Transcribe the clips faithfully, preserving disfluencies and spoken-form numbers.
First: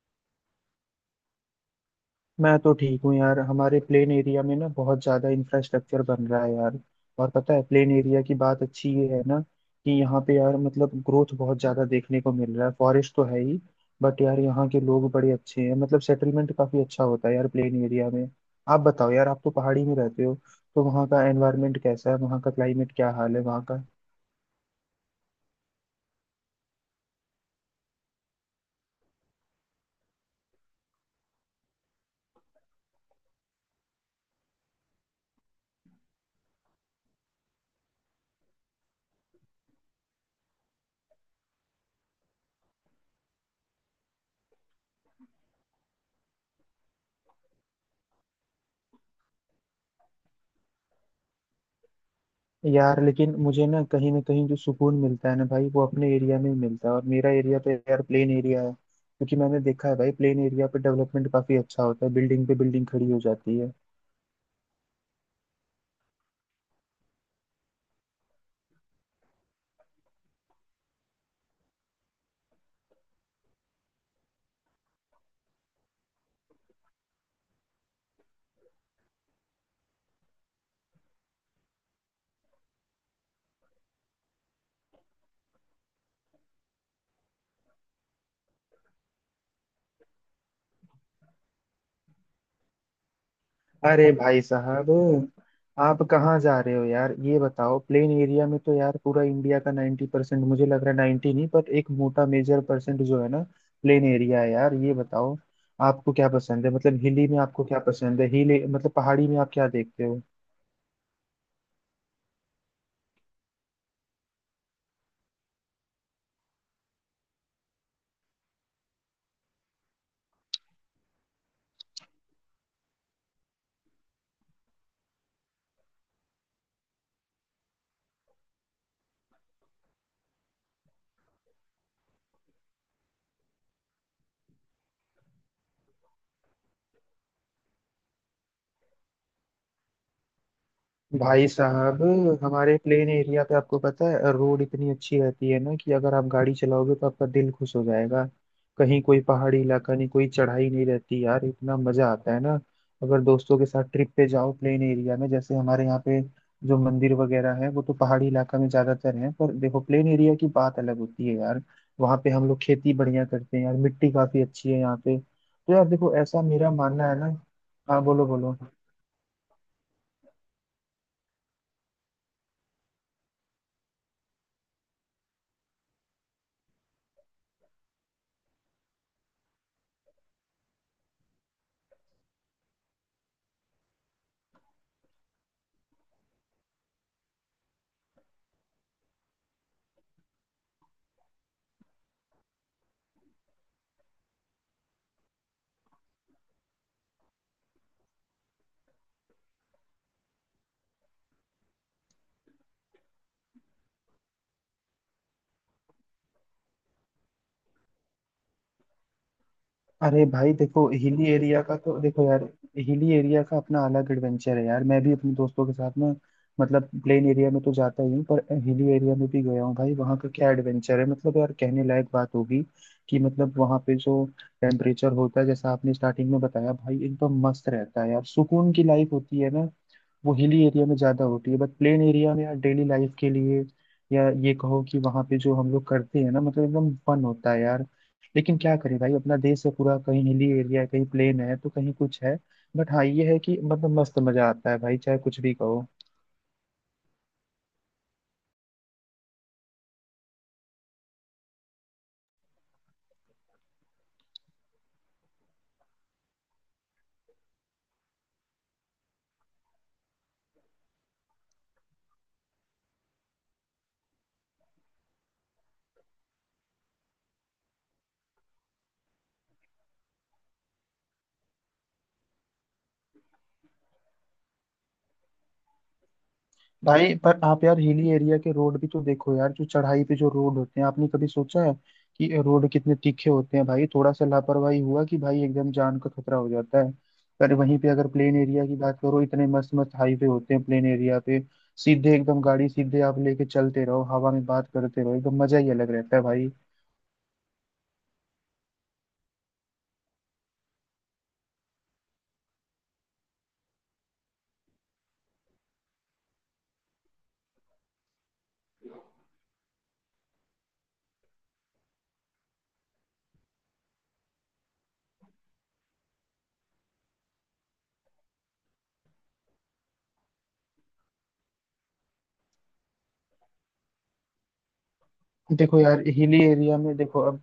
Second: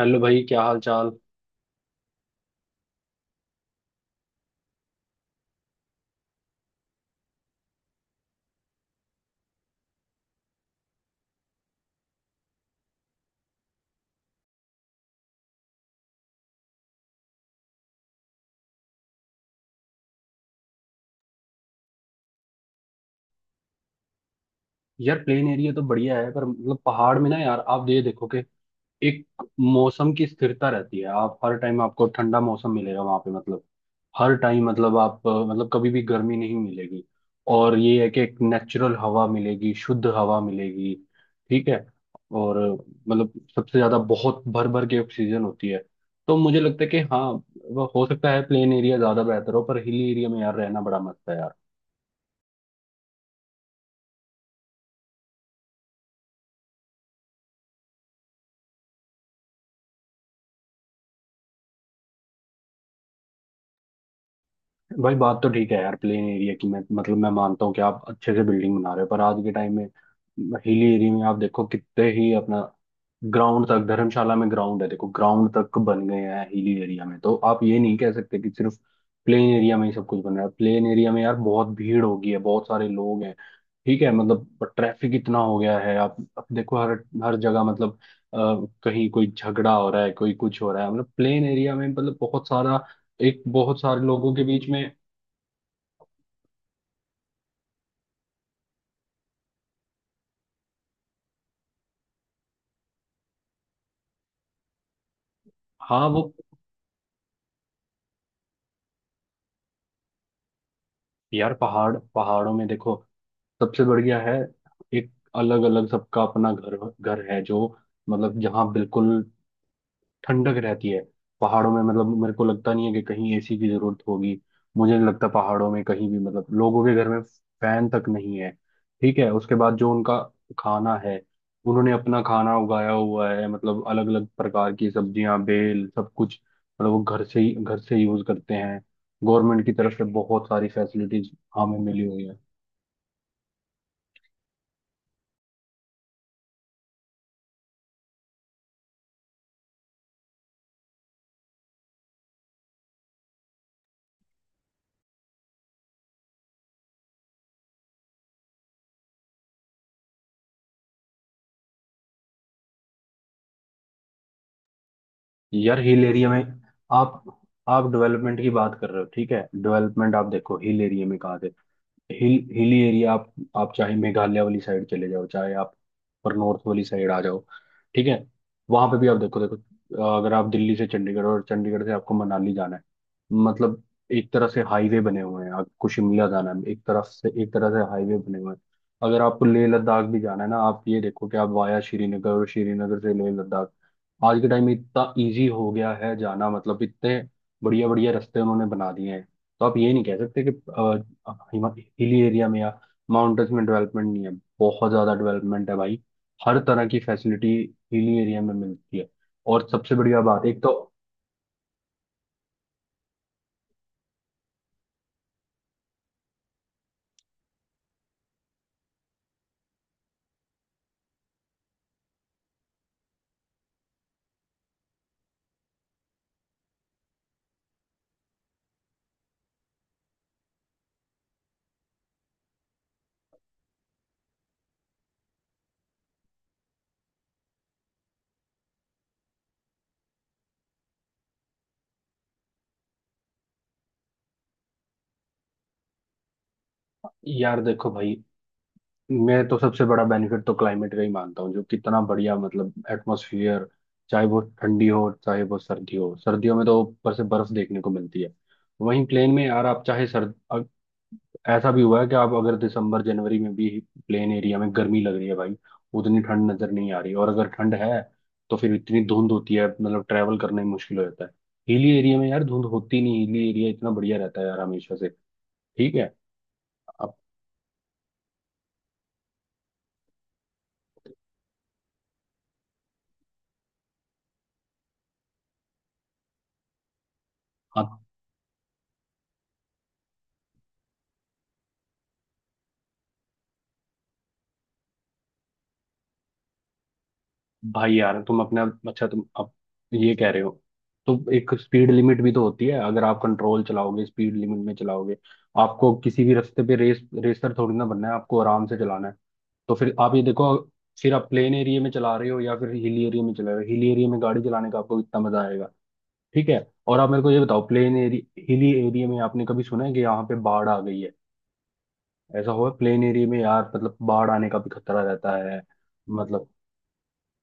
Hello भाई, क्या हाल चाल। मैं तो ठीक हूँ यार। हमारे प्लेन एरिया में ना बहुत ज्यादा इंफ्रास्ट्रक्चर बन रहा है यार। और पता है, प्लेन एरिया की बात अच्छी ये है ना कि यहाँ पे यार मतलब ग्रोथ बहुत ज्यादा देखने को मिल रहा है। फॉरेस्ट तो है ही, बट यार यहाँ के लोग बड़े अच्छे हैं। मतलब सेटलमेंट काफी अच्छा होता है यार प्लेन एरिया में। आप बताओ यार, आप तो पहाड़ी में रहते हो, तो वहाँ का एनवायरनमेंट कैसा है, वहाँ का क्लाइमेट क्या हाल है वहाँ का। यार प्लेन एरिया तो बढ़िया है, पर मतलब पहाड़ में ना, यार आप ये देखो कि एक मौसम की स्थिरता रहती है। आप हर टाइम आपको ठंडा मौसम मिलेगा वहां पे। मतलब हर टाइम, मतलब आप अ, मतलब कभी भी गर्मी नहीं मिलेगी। और ये है कि एक नेचुरल हवा मिलेगी, शुद्ध हवा मिलेगी। ठीक है। और अ, मतलब सबसे ज्यादा बहुत भर भर के ऑक्सीजन होती है। तो मुझे लगता है कि हाँ, वो हो सकता है प्लेन एरिया ज्यादा बेहतर हो, पर हिली एरिया में यार रहना बड़ा मस्त है यार। यार लेकिन मुझे ना कहीं ना कहीं जो सुकून मिलता है ना भाई, वो अपने एरिया में ही मिलता है। और मेरा एरिया तो यार प्लेन एरिया है, क्योंकि मैंने देखा है भाई, प्लेन एरिया पे डेवलपमेंट काफी अच्छा होता है, बिल्डिंग पे बिल्डिंग खड़ी हो जाती है। भाई बात तो ठीक है यार प्लेन एरिया की, मैं मतलब मैं मानता हूँ कि आप अच्छे से बिल्डिंग बना रहे हो, पर आज के टाइम में हिली एरिया में आप देखो कितने ही अपना ग्राउंड तक, धर्मशाला में ग्राउंड है, देखो ग्राउंड तक बन गए हैं हिली एरिया में। तो आप ये नहीं कह सकते कि सिर्फ प्लेन एरिया में ही सब कुछ बन रहा है। प्लेन एरिया में यार बहुत भीड़ होगी है, बहुत सारे लोग हैं। ठीक है, मतलब ट्रैफिक इतना हो गया है। आप आप देखो हर हर जगह, मतलब अ, कहीं कोई झगड़ा हो रहा है, कोई कुछ हो रहा है, मतलब प्लेन एरिया में मतलब बहुत सारा, एक बहुत सारे अरे लोगों भाई के बीच में। साहब, आप कहाँ जा रहे हो यार, ये बताओ। प्लेन एरिया में तो यार पूरा इंडिया का नाइन्टी परसेंट मुझे लग रहा है, नाइन्टी नहीं पर एक मोटा मेजर परसेंट जो है ना, प्लेन एरिया है यार। ये बताओ, हाँ आपको वो, क्या पसंद है, मतलब हिली में आपको क्या पसंद है, हिली मतलब पहाड़ी में आप क्या देखते हो। यार पहाड़ पहाड़ों में देखो सबसे बढ़िया है। एक अलग अलग सबका अपना घर घर है जो, मतलब जहाँ बिल्कुल ठंडक रहती है। पहाड़ों में मतलब मेरे को लगता नहीं है कि कहीं एसी की जरूरत होगी। मुझे नहीं लगता पहाड़ों में कहीं भी, मतलब लोगों के घर में फैन तक नहीं है। ठीक है। उसके बाद जो उनका खाना है, उन्होंने अपना खाना उगाया हुआ है। मतलब अलग अलग प्रकार की सब्जियां, बेल, सब कुछ, मतलब वो घर से ही, घर से यूज करते हैं। गवर्नमेंट की तरफ से बहुत सारी फैसिलिटीज भाई हमें साहब, मिली हुई है। हमारे प्लेन एरिया पे आपको पता है रोड इतनी अच्छी रहती है ना कि अगर आप गाड़ी चलाओगे तो आपका दिल खुश हो जाएगा। कहीं कोई पहाड़ी इलाका नहीं, कोई चढ़ाई नहीं रहती यार, इतना मजा आता है ना अगर दोस्तों के साथ ट्रिप पे जाओ प्लेन एरिया में। जैसे हमारे यहाँ पे जो मंदिर वगैरह है वो तो पहाड़ी इलाका में ज्यादातर है, पर देखो प्लेन एरिया की बात अलग होती है यार। वहाँ पे हम लोग खेती बढ़िया करते हैं यार, मिट्टी काफी अच्छी है यहाँ पे, तो यार यार हिल देखो एरिया ऐसा में मेरा मानना है ना। आप आप हाँ बोलो डेवलपमेंट की बोलो। बात कर रहे हो। ठीक है, डेवलपमेंट आप देखो, हिल एरिया में कहाँ से। हिल हिली एरिया, आप आप चाहे मेघालय वाली साइड चले जाओ, चाहे आप पर नॉर्थ वाली साइड आ जाओ, ठीक है, वहां पे भी आप देखो देखो, अ, अगर आप दिल्ली से चंडीगढ़ और चंडीगढ़ से आपको मनाली जाना है, मतलब एक तरह से हाईवे बने हुए हैं। आपको शिमला जाना है, एक तरफ से एक तरह से हाईवे बने हुए हैं। अगर आपको लेह लद्दाख भी जाना है ना, आप ये देखो कि आप वाया श्रीनगर और श्रीनगर से लेह लद्दाख, आज के टाइम में इतना इजी हो गया है जाना, मतलब इतने बढ़िया बढ़िया रास्ते उन्होंने बना दिए हैं। तो आप ये नहीं कह सकते कि हाँ, हिमा- हिली एरिया में या माउंटेन्स में डेवलपमेंट नहीं है। बहुत ज्यादा डेवलपमेंट है भाई। हर तरह की फैसिलिटी हिली एरिया में मिलती है। और सबसे बढ़िया अरे बात भाई एक तो, देखो, हिली एरिया का तो देखो यार, हिली एरिया का अपना अलग एडवेंचर है यार। मैं भी अपने दोस्तों के साथ ना, मतलब प्लेन एरिया में तो जाता ही हूँ पर हिली एरिया में भी गया हूँ भाई। वहाँ का क्या एडवेंचर है, मतलब यार कहने लायक बात होगी कि मतलब वहाँ पे जो टेम्परेचर होता है, जैसा आपने स्टार्टिंग में बताया भाई, एकदम मस्त रहता है यार। सुकून की लाइफ होती है ना, वो हिली एरिया में ज़्यादा होती है। बट प्लेन एरिया में यार डेली लाइफ के लिए, या ये कहो कि वहाँ पे जो हम लोग करते हैं ना, मतलब एकदम फन होता है यार। लेकिन क्या करें भाई, अपना देश है पूरा, कहीं हिली एरिया है कहीं प्लेन है तो कहीं कुछ है। बट हाँ ये है कि मतलब मस्त मजा आता है भाई, चाहे कुछ भी कहो। यार देखो भाई, मैं तो सबसे बड़ा बेनिफिट तो क्लाइमेट का ही मानता हूँ, जो कितना बढ़िया, मतलब एटमोसफियर, चाहे वो ठंडी हो, चाहे वो सर्दी हो। सर्दियों में तो ऊपर से बर्फ देखने को मिलती है। वहीं प्लेन में यार आप चाहे सर्द, ऐसा भी हुआ है कि आप अगर दिसंबर जनवरी में भी प्लेन एरिया में गर्मी लग रही है भाई। उतनी ठंड नजर नहीं आ रही, और अगर ठंड है तो फिर इतनी धुंध होती है, मतलब ट्रैवल करना ही मुश्किल हो जाता है। हिली एरिया में यार धुंध होती नहीं, हिली एरिया इतना बढ़िया रहता है यार हमेशा से। ठीक है। भाई अब पर आप यार हिली एरिया के रोड भी तो देखो यार, जो चढ़ाई पे जो रोड होते हैं, आपने कभी सोचा है कि रोड कितने तीखे होते हैं भाई? थोड़ा सा लापरवाही हुआ कि भाई एकदम जान का खतरा हो जाता है। पर वहीं पे आप, अगर प्लेन एरिया की बात करो, इतने मस्त मस्त हाईवे होते हैं प्लेन एरिया पे, सीधे एकदम गाड़ी सीधे आप लेके चलते रहो, हवा में बात करते रहो, एकदम मजा ही अलग रहता है भाई। भाई यार तुम अपना, अच्छा तुम अब ये कह रहे हो, तो एक स्पीड लिमिट भी तो होती है। अगर आप कंट्रोल चलाओगे, स्पीड लिमिट में चलाओगे, आपको किसी भी रास्ते पे रेस रेसर थोड़ी ना बनना है। आपको आराम से चलाना है। तो फिर आप ये देखो, फिर आप प्लेन एरिया में चला रहे हो या फिर हिल एरिया में चला रहे हो, हिल एरिया में गाड़ी चलाने का आपको इतना मजा आएगा। ठीक है। और आप मेरे को ये बताओ, प्लेन एरिया, हिली एरिया में आपने कभी सुना है कि यहाँ पे बाढ़ आ गई है? ऐसा हुआ है? प्लेन एरिया में यार मतलब बाढ़ आने का भी खतरा रहता है। देखो यार हिली मतलब एरिया में, देखो अब,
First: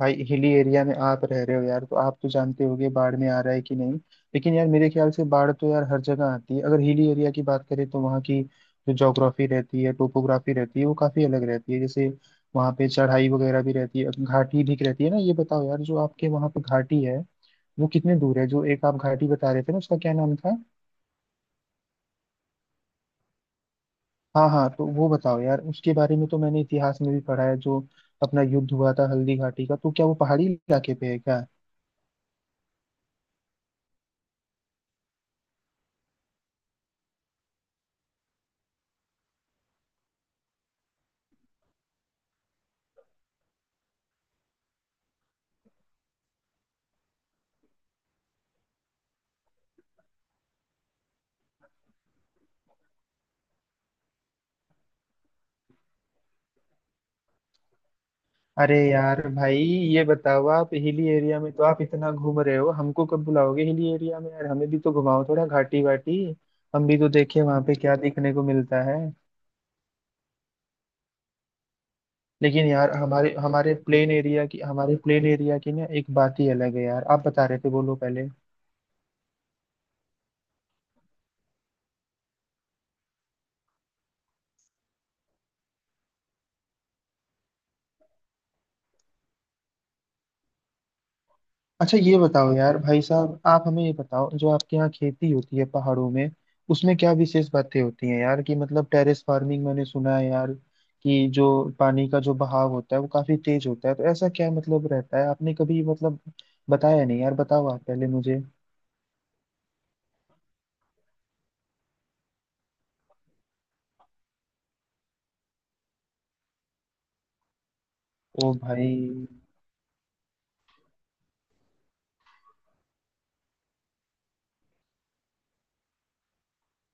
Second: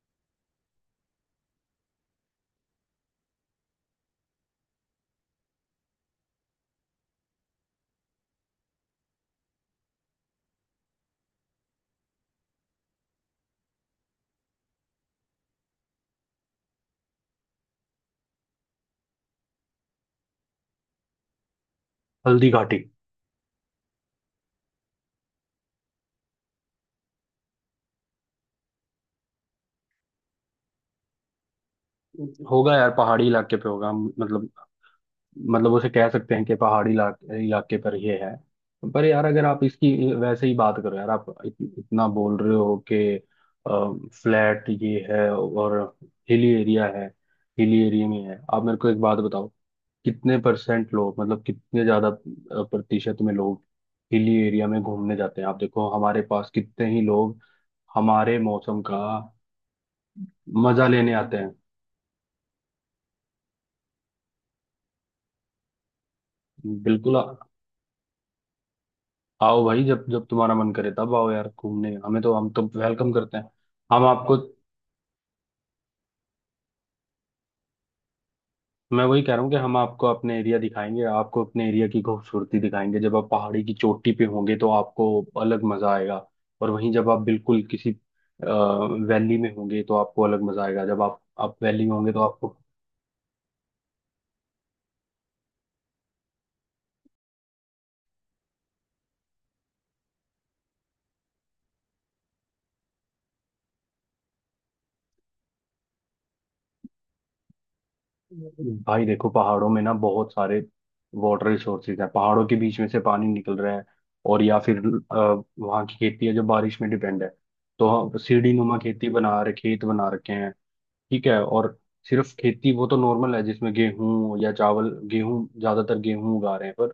भाई हिली एरिया में आप रह रहे हो यार तो आप तो जानते होगे बाढ़ में आ रहा है कि नहीं। लेकिन यार मेरे ख्याल से बाढ़ तो यार हर जगह आती है। अगर हिली एरिया की बात करें तो वहाँ की जो जोग्राफी रहती है, टोपोग्राफी रहती है, वो काफी अलग रहती है। जैसे वहाँ पे चढ़ाई वगैरह भी रहती है, घाटी भी रहती है ना। ये बताओ यार, जो आपके वहाँ पे घाटी है वो कितने दूर है, जो एक आप घाटी बता रहे थे ना, उसका क्या नाम था। हल्दी घाटी, हाँ हाँ, तो वो बताओ यार उसके बारे में। तो मैंने इतिहास में भी पढ़ा है जो अपना युद्ध हुआ था हल्दी घाटी का, तो क्या वो पहाड़ी इलाके पे है क्या? होगा यार पहाड़ी इलाके पे होगा। हम- मतलब, मतलब उसे कह सकते हैं कि पहाड़ी इलाके इलाके पर ये है। पर यार अगर आप इसकी वैसे ही बात करो, यार आप इत, इतना बोल रहे हो कि फ्लैट ये है और हिली एरिया है। हिली एरिया में है, आप मेरे को एक बात बताओ, कितने परसेंट लोग, मतलब कितने ज्यादा अ, प्रतिशत में लोग हिली एरिया में घूमने जाते हैं? आप देखो हमारे पास कितने ही लोग हमारे अरे मौसम का यार भाई ये बताओ, आप मजा हिली लेने आते एरिया में हैं। तो आप इतना घूम रहे हो, हमको कब बुलाओगे हिली एरिया में यार? हमें भी तो घुमाओ थोड़ा घाटी वाटी, हम भी तो बिल्कुल देखें वहां पे क्या देखने को मिलता है। आओ भाई, जब जब तुम्हारा मन करे तब आओ यार घूमने, हमें तो, हम तो लेकिन यार वेलकम हमारे करते हैं। हमारे हम प्लेन आपको, एरिया की हमारे प्लेन एरिया की ना एक बात ही अलग है यार। आप बता रहे थे, बोलो पहले। मैं वही कह रहा हूँ कि हम आपको अपने एरिया दिखाएंगे, आपको अपने एरिया की खूबसूरती दिखाएंगे। जब आप पहाड़ी की चोटी पे होंगे तो आपको अलग मजा आएगा। और वहीं जब आप बिल्कुल किसी वैली में होंगे तो आपको अलग मजा आएगा। जब आप आप वैली में अच्छा होंगे ये तो बताओ आपको, यार भाई साहब, आप हमें ये बताओ, जो आपके यहाँ खेती होती है पहाड़ों में, उसमें क्या विशेष बातें होती हैं यार? कि मतलब टेरेस फार्मिंग मैंने सुना है यार, कि जो पानी का जो बहाव होता है वो काफी तेज होता है, तो ऐसा क्या मतलब रहता है? आपने कभी मतलब बताया नहीं यार, बताओ आप पहले मुझे। भाई देखो पहाड़ों में ना बहुत सारे वाटर रिसोर्सेज हैं। पहाड़ों के बीच में से पानी निकल रहा है, और या फिर अ, वहाँ की खेती है जो बारिश में डिपेंड है। तो हम सीढ़ी ओ नुमा भाई। खेती बना रहे, खेत बना रखे हैं। ठीक है। और सिर्फ खेती वो तो नॉर्मल है, जिसमें गेहूं या चावल, गेहूं ज्यादातर गेहूं उगा रहे हैं। पर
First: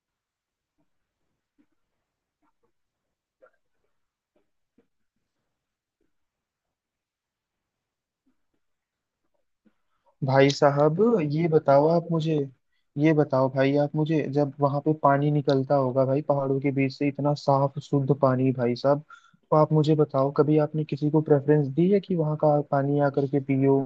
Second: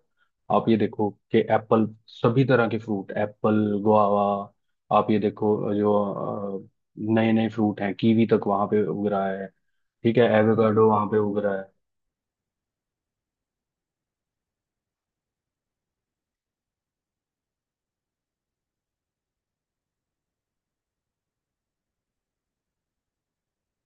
आप ये देखो कि एप्पल, सभी तरह के फ्रूट, एप्पल, गुआवा, आप ये देखो जो नए नए फ्रूट हैं कीवी तक वहां पे उग रहा है। ठीक है, भाई एवोकाडो साहब वहां पे उग ये रहा है। बताओ आप मुझे, ये बताओ भाई आप मुझे, जब वहां पे पानी निकलता होगा भाई पहाड़ों के बीच से, इतना साफ शुद्ध पानी भाई साहब, तो आप मुझे बताओ कभी आपने किसी को प्रेफरेंस दी है कि वहां का पानी आकर के पियो,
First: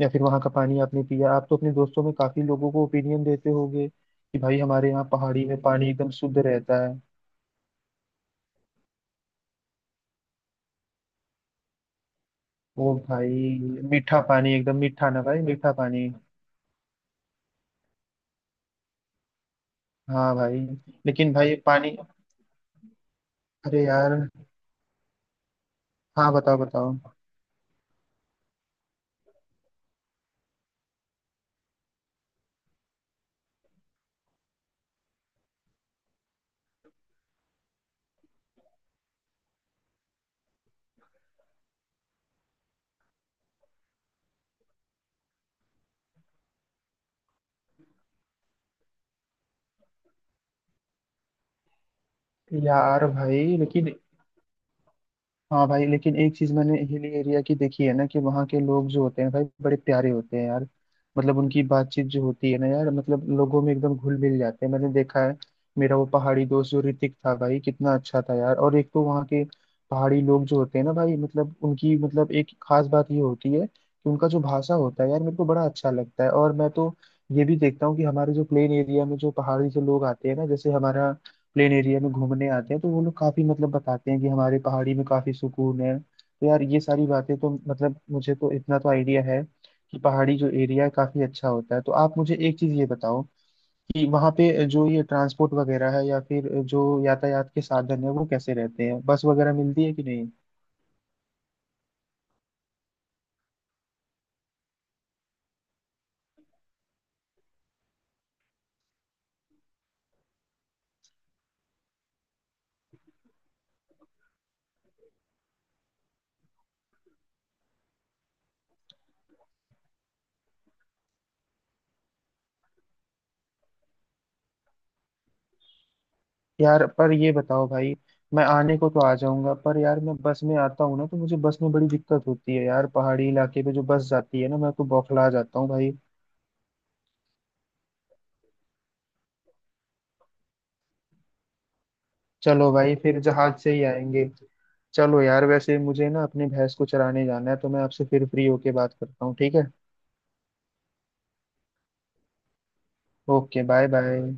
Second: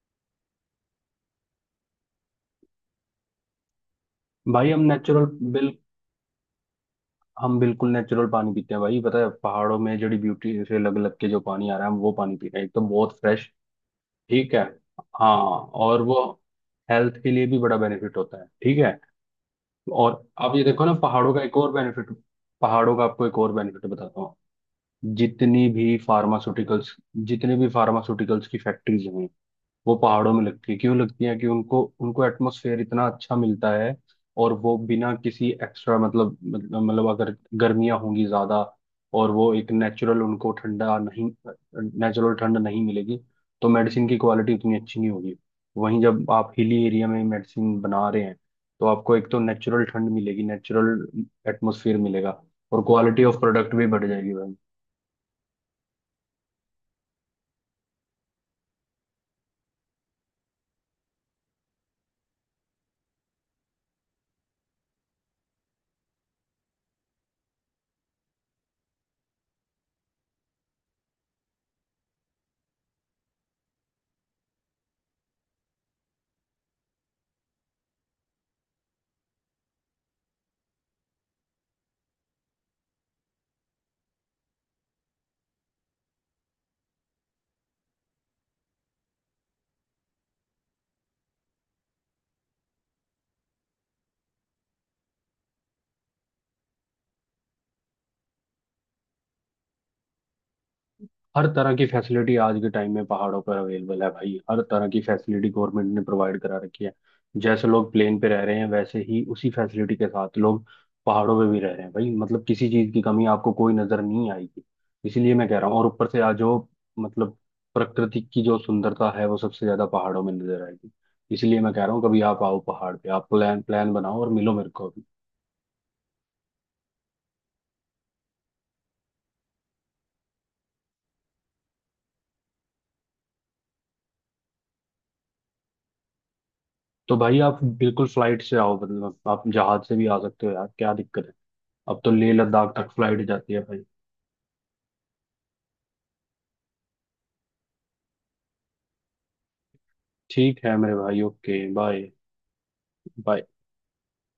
या फिर वहां का पानी आपने पिया? आप तो अपने दोस्तों में काफी लोगों को ओपिनियन देते होगे कि भाई भाई हम हमारे यहाँ नेचुरल, पहाड़ी में बिल पानी एकदम शुद्ध रहता है। हम बिल्कुल नेचुरल पानी पीते हैं भाई। पता है, पहाड़ों में जड़ी ब्यूटी से लग लग के जो पानी आ रहा है, हम वो पानी पी रहे हैं एकदम ओ बहुत फ्रेश। भाई, मीठा पानी, ठीक है, एकदम मीठा ना हाँ, भाई, मीठा और पानी। वो हेल्थ के लिए भी बड़ा बेनिफिट होता है। ठीक है। और हाँ आप भाई, ये देखो ना, पहाड़ों लेकिन का भाई एक और पानी। बेनिफिट, पहाड़ों का आपको एक और अरे बेनिफिट यार। बताता हूँ। जितनी भी हाँ बताओ फार्मास्यूटिकल्स बताओ। जितने भी फार्मास्यूटिकल्स की फैक्ट्रीज हैं, वो पहाड़ों में लगती है। क्यों लगती है? कि उनको उनको एटमोसफेयर इतना अच्छा मिलता है। और वो बिना किसी एक्स्ट्रा, मतलब मतलब मतलब अगर गर्मियां होंगी ज्यादा, और वो एक नेचुरल उनको ठंडा नहीं, नेचुरल ठंड नहीं मिलेगी तो मेडिसिन की क्वालिटी उतनी अच्छी नहीं होगी। वहीं जब आप हिली एरिया में मेडिसिन बना रहे हैं, तो आपको एक तो नेचुरल ठंड मिलेगी, नेचुरल एटमोसफियर मिलेगा, और यार क्वालिटी ऑफ भाई प्रोडक्ट भी लेकिन, बढ़ जाएगी भाई। हाँ भाई लेकिन एक चीज मैंने हिल एरिया की देखी है ना, कि वहाँ के लोग जो होते हैं भाई, बड़े प्यारे होते हैं यार। मतलब उनकी बातचीत जो होती है ना यार, मतलब लोगों में एकदम घुल मिल जाते हैं, मैंने देखा है। मेरा वो पहाड़ी दोस्त जो ऋतिक था भाई, कितना अच्छा था यार। और एक तो वहाँ के पहाड़ी लोग जो होते हैं ना भाई, मतलब उनकी मतलब एक खास बात ये होती है कि उनका जो भाषा होता है यार, मेरे को बड़ा अच्छा लगता है। और मैं तो ये भी देखता हूँ कि हमारे जो प्लेन एरिया में जो पहाड़ी से लोग आते हैं ना, जैसे हमारा प्लेन एरिया में घूमने आते हैं, तो वो लोग काफी मतलब बताते हैं कि हमारे पहाड़ी में काफी सुकून है। तो यार ये सारी बातें तो मतलब मुझे तो इतना तो आइडिया है कि पहाड़ी जो एरिया है काफी अच्छा होता है। तो आप मुझे एक चीज ये बताओ, कि वहाँ पे जो ये ट्रांसपोर्ट वगैरह है या फिर जो यातायात के साधन है, वो कैसे रहते हैं? बस वगैरह मिलती है कि नहीं? हर तरह की फैसिलिटी आज के टाइम में पहाड़ों पर अवेलेबल है भाई। हर तरह की फैसिलिटी गवर्नमेंट ने प्रोवाइड करा रखी है। जैसे लोग प्लेन पे रह रहे हैं, वैसे ही उसी फैसिलिटी के साथ लोग पहाड़ों पे भी रह रहे हैं भाई। मतलब किसी चीज की कमी आपको कोई नजर नहीं आएगी। इसीलिए मैं कह रहा हूँ। और ऊपर से आज जो, मतलब प्रकृति की जो सुंदरता है वो सबसे ज्यादा पहाड़ों में नजर आएगी। इसलिए मैं कह रहा हूँ कभी आप आओ पहाड़ पे, आप प्लान प्लान बनाओ और मिलो मेरे को अभी। यार पर ये बताओ भाई, मैं आने को तो आ जाऊंगा पर यार मैं बस में आता हूँ ना, तो मुझे बस में बड़ी दिक्कत होती है यार। पहाड़ी इलाके पे जो बस जाती है ना, मैं तो बौखला जाता हूँ भाई। तो भाई आप बिल्कुल फ्लाइट से आओ, मतलब आप जहाज से भी आ सकते हो यार, क्या दिक्कत है। अब तो लेह चलो लद्दाख तक भाई, फिर फ्लाइट जाती जहाज है से ही भाई। आएंगे। चलो यार, वैसे मुझे ना अपनी भैंस को चराने जाना है, तो मैं आपसे फिर फ्री होके बात करता हूँ, ठीक है। ठीक है मेरे भाई, okay bye. Bye. Okay bye bye.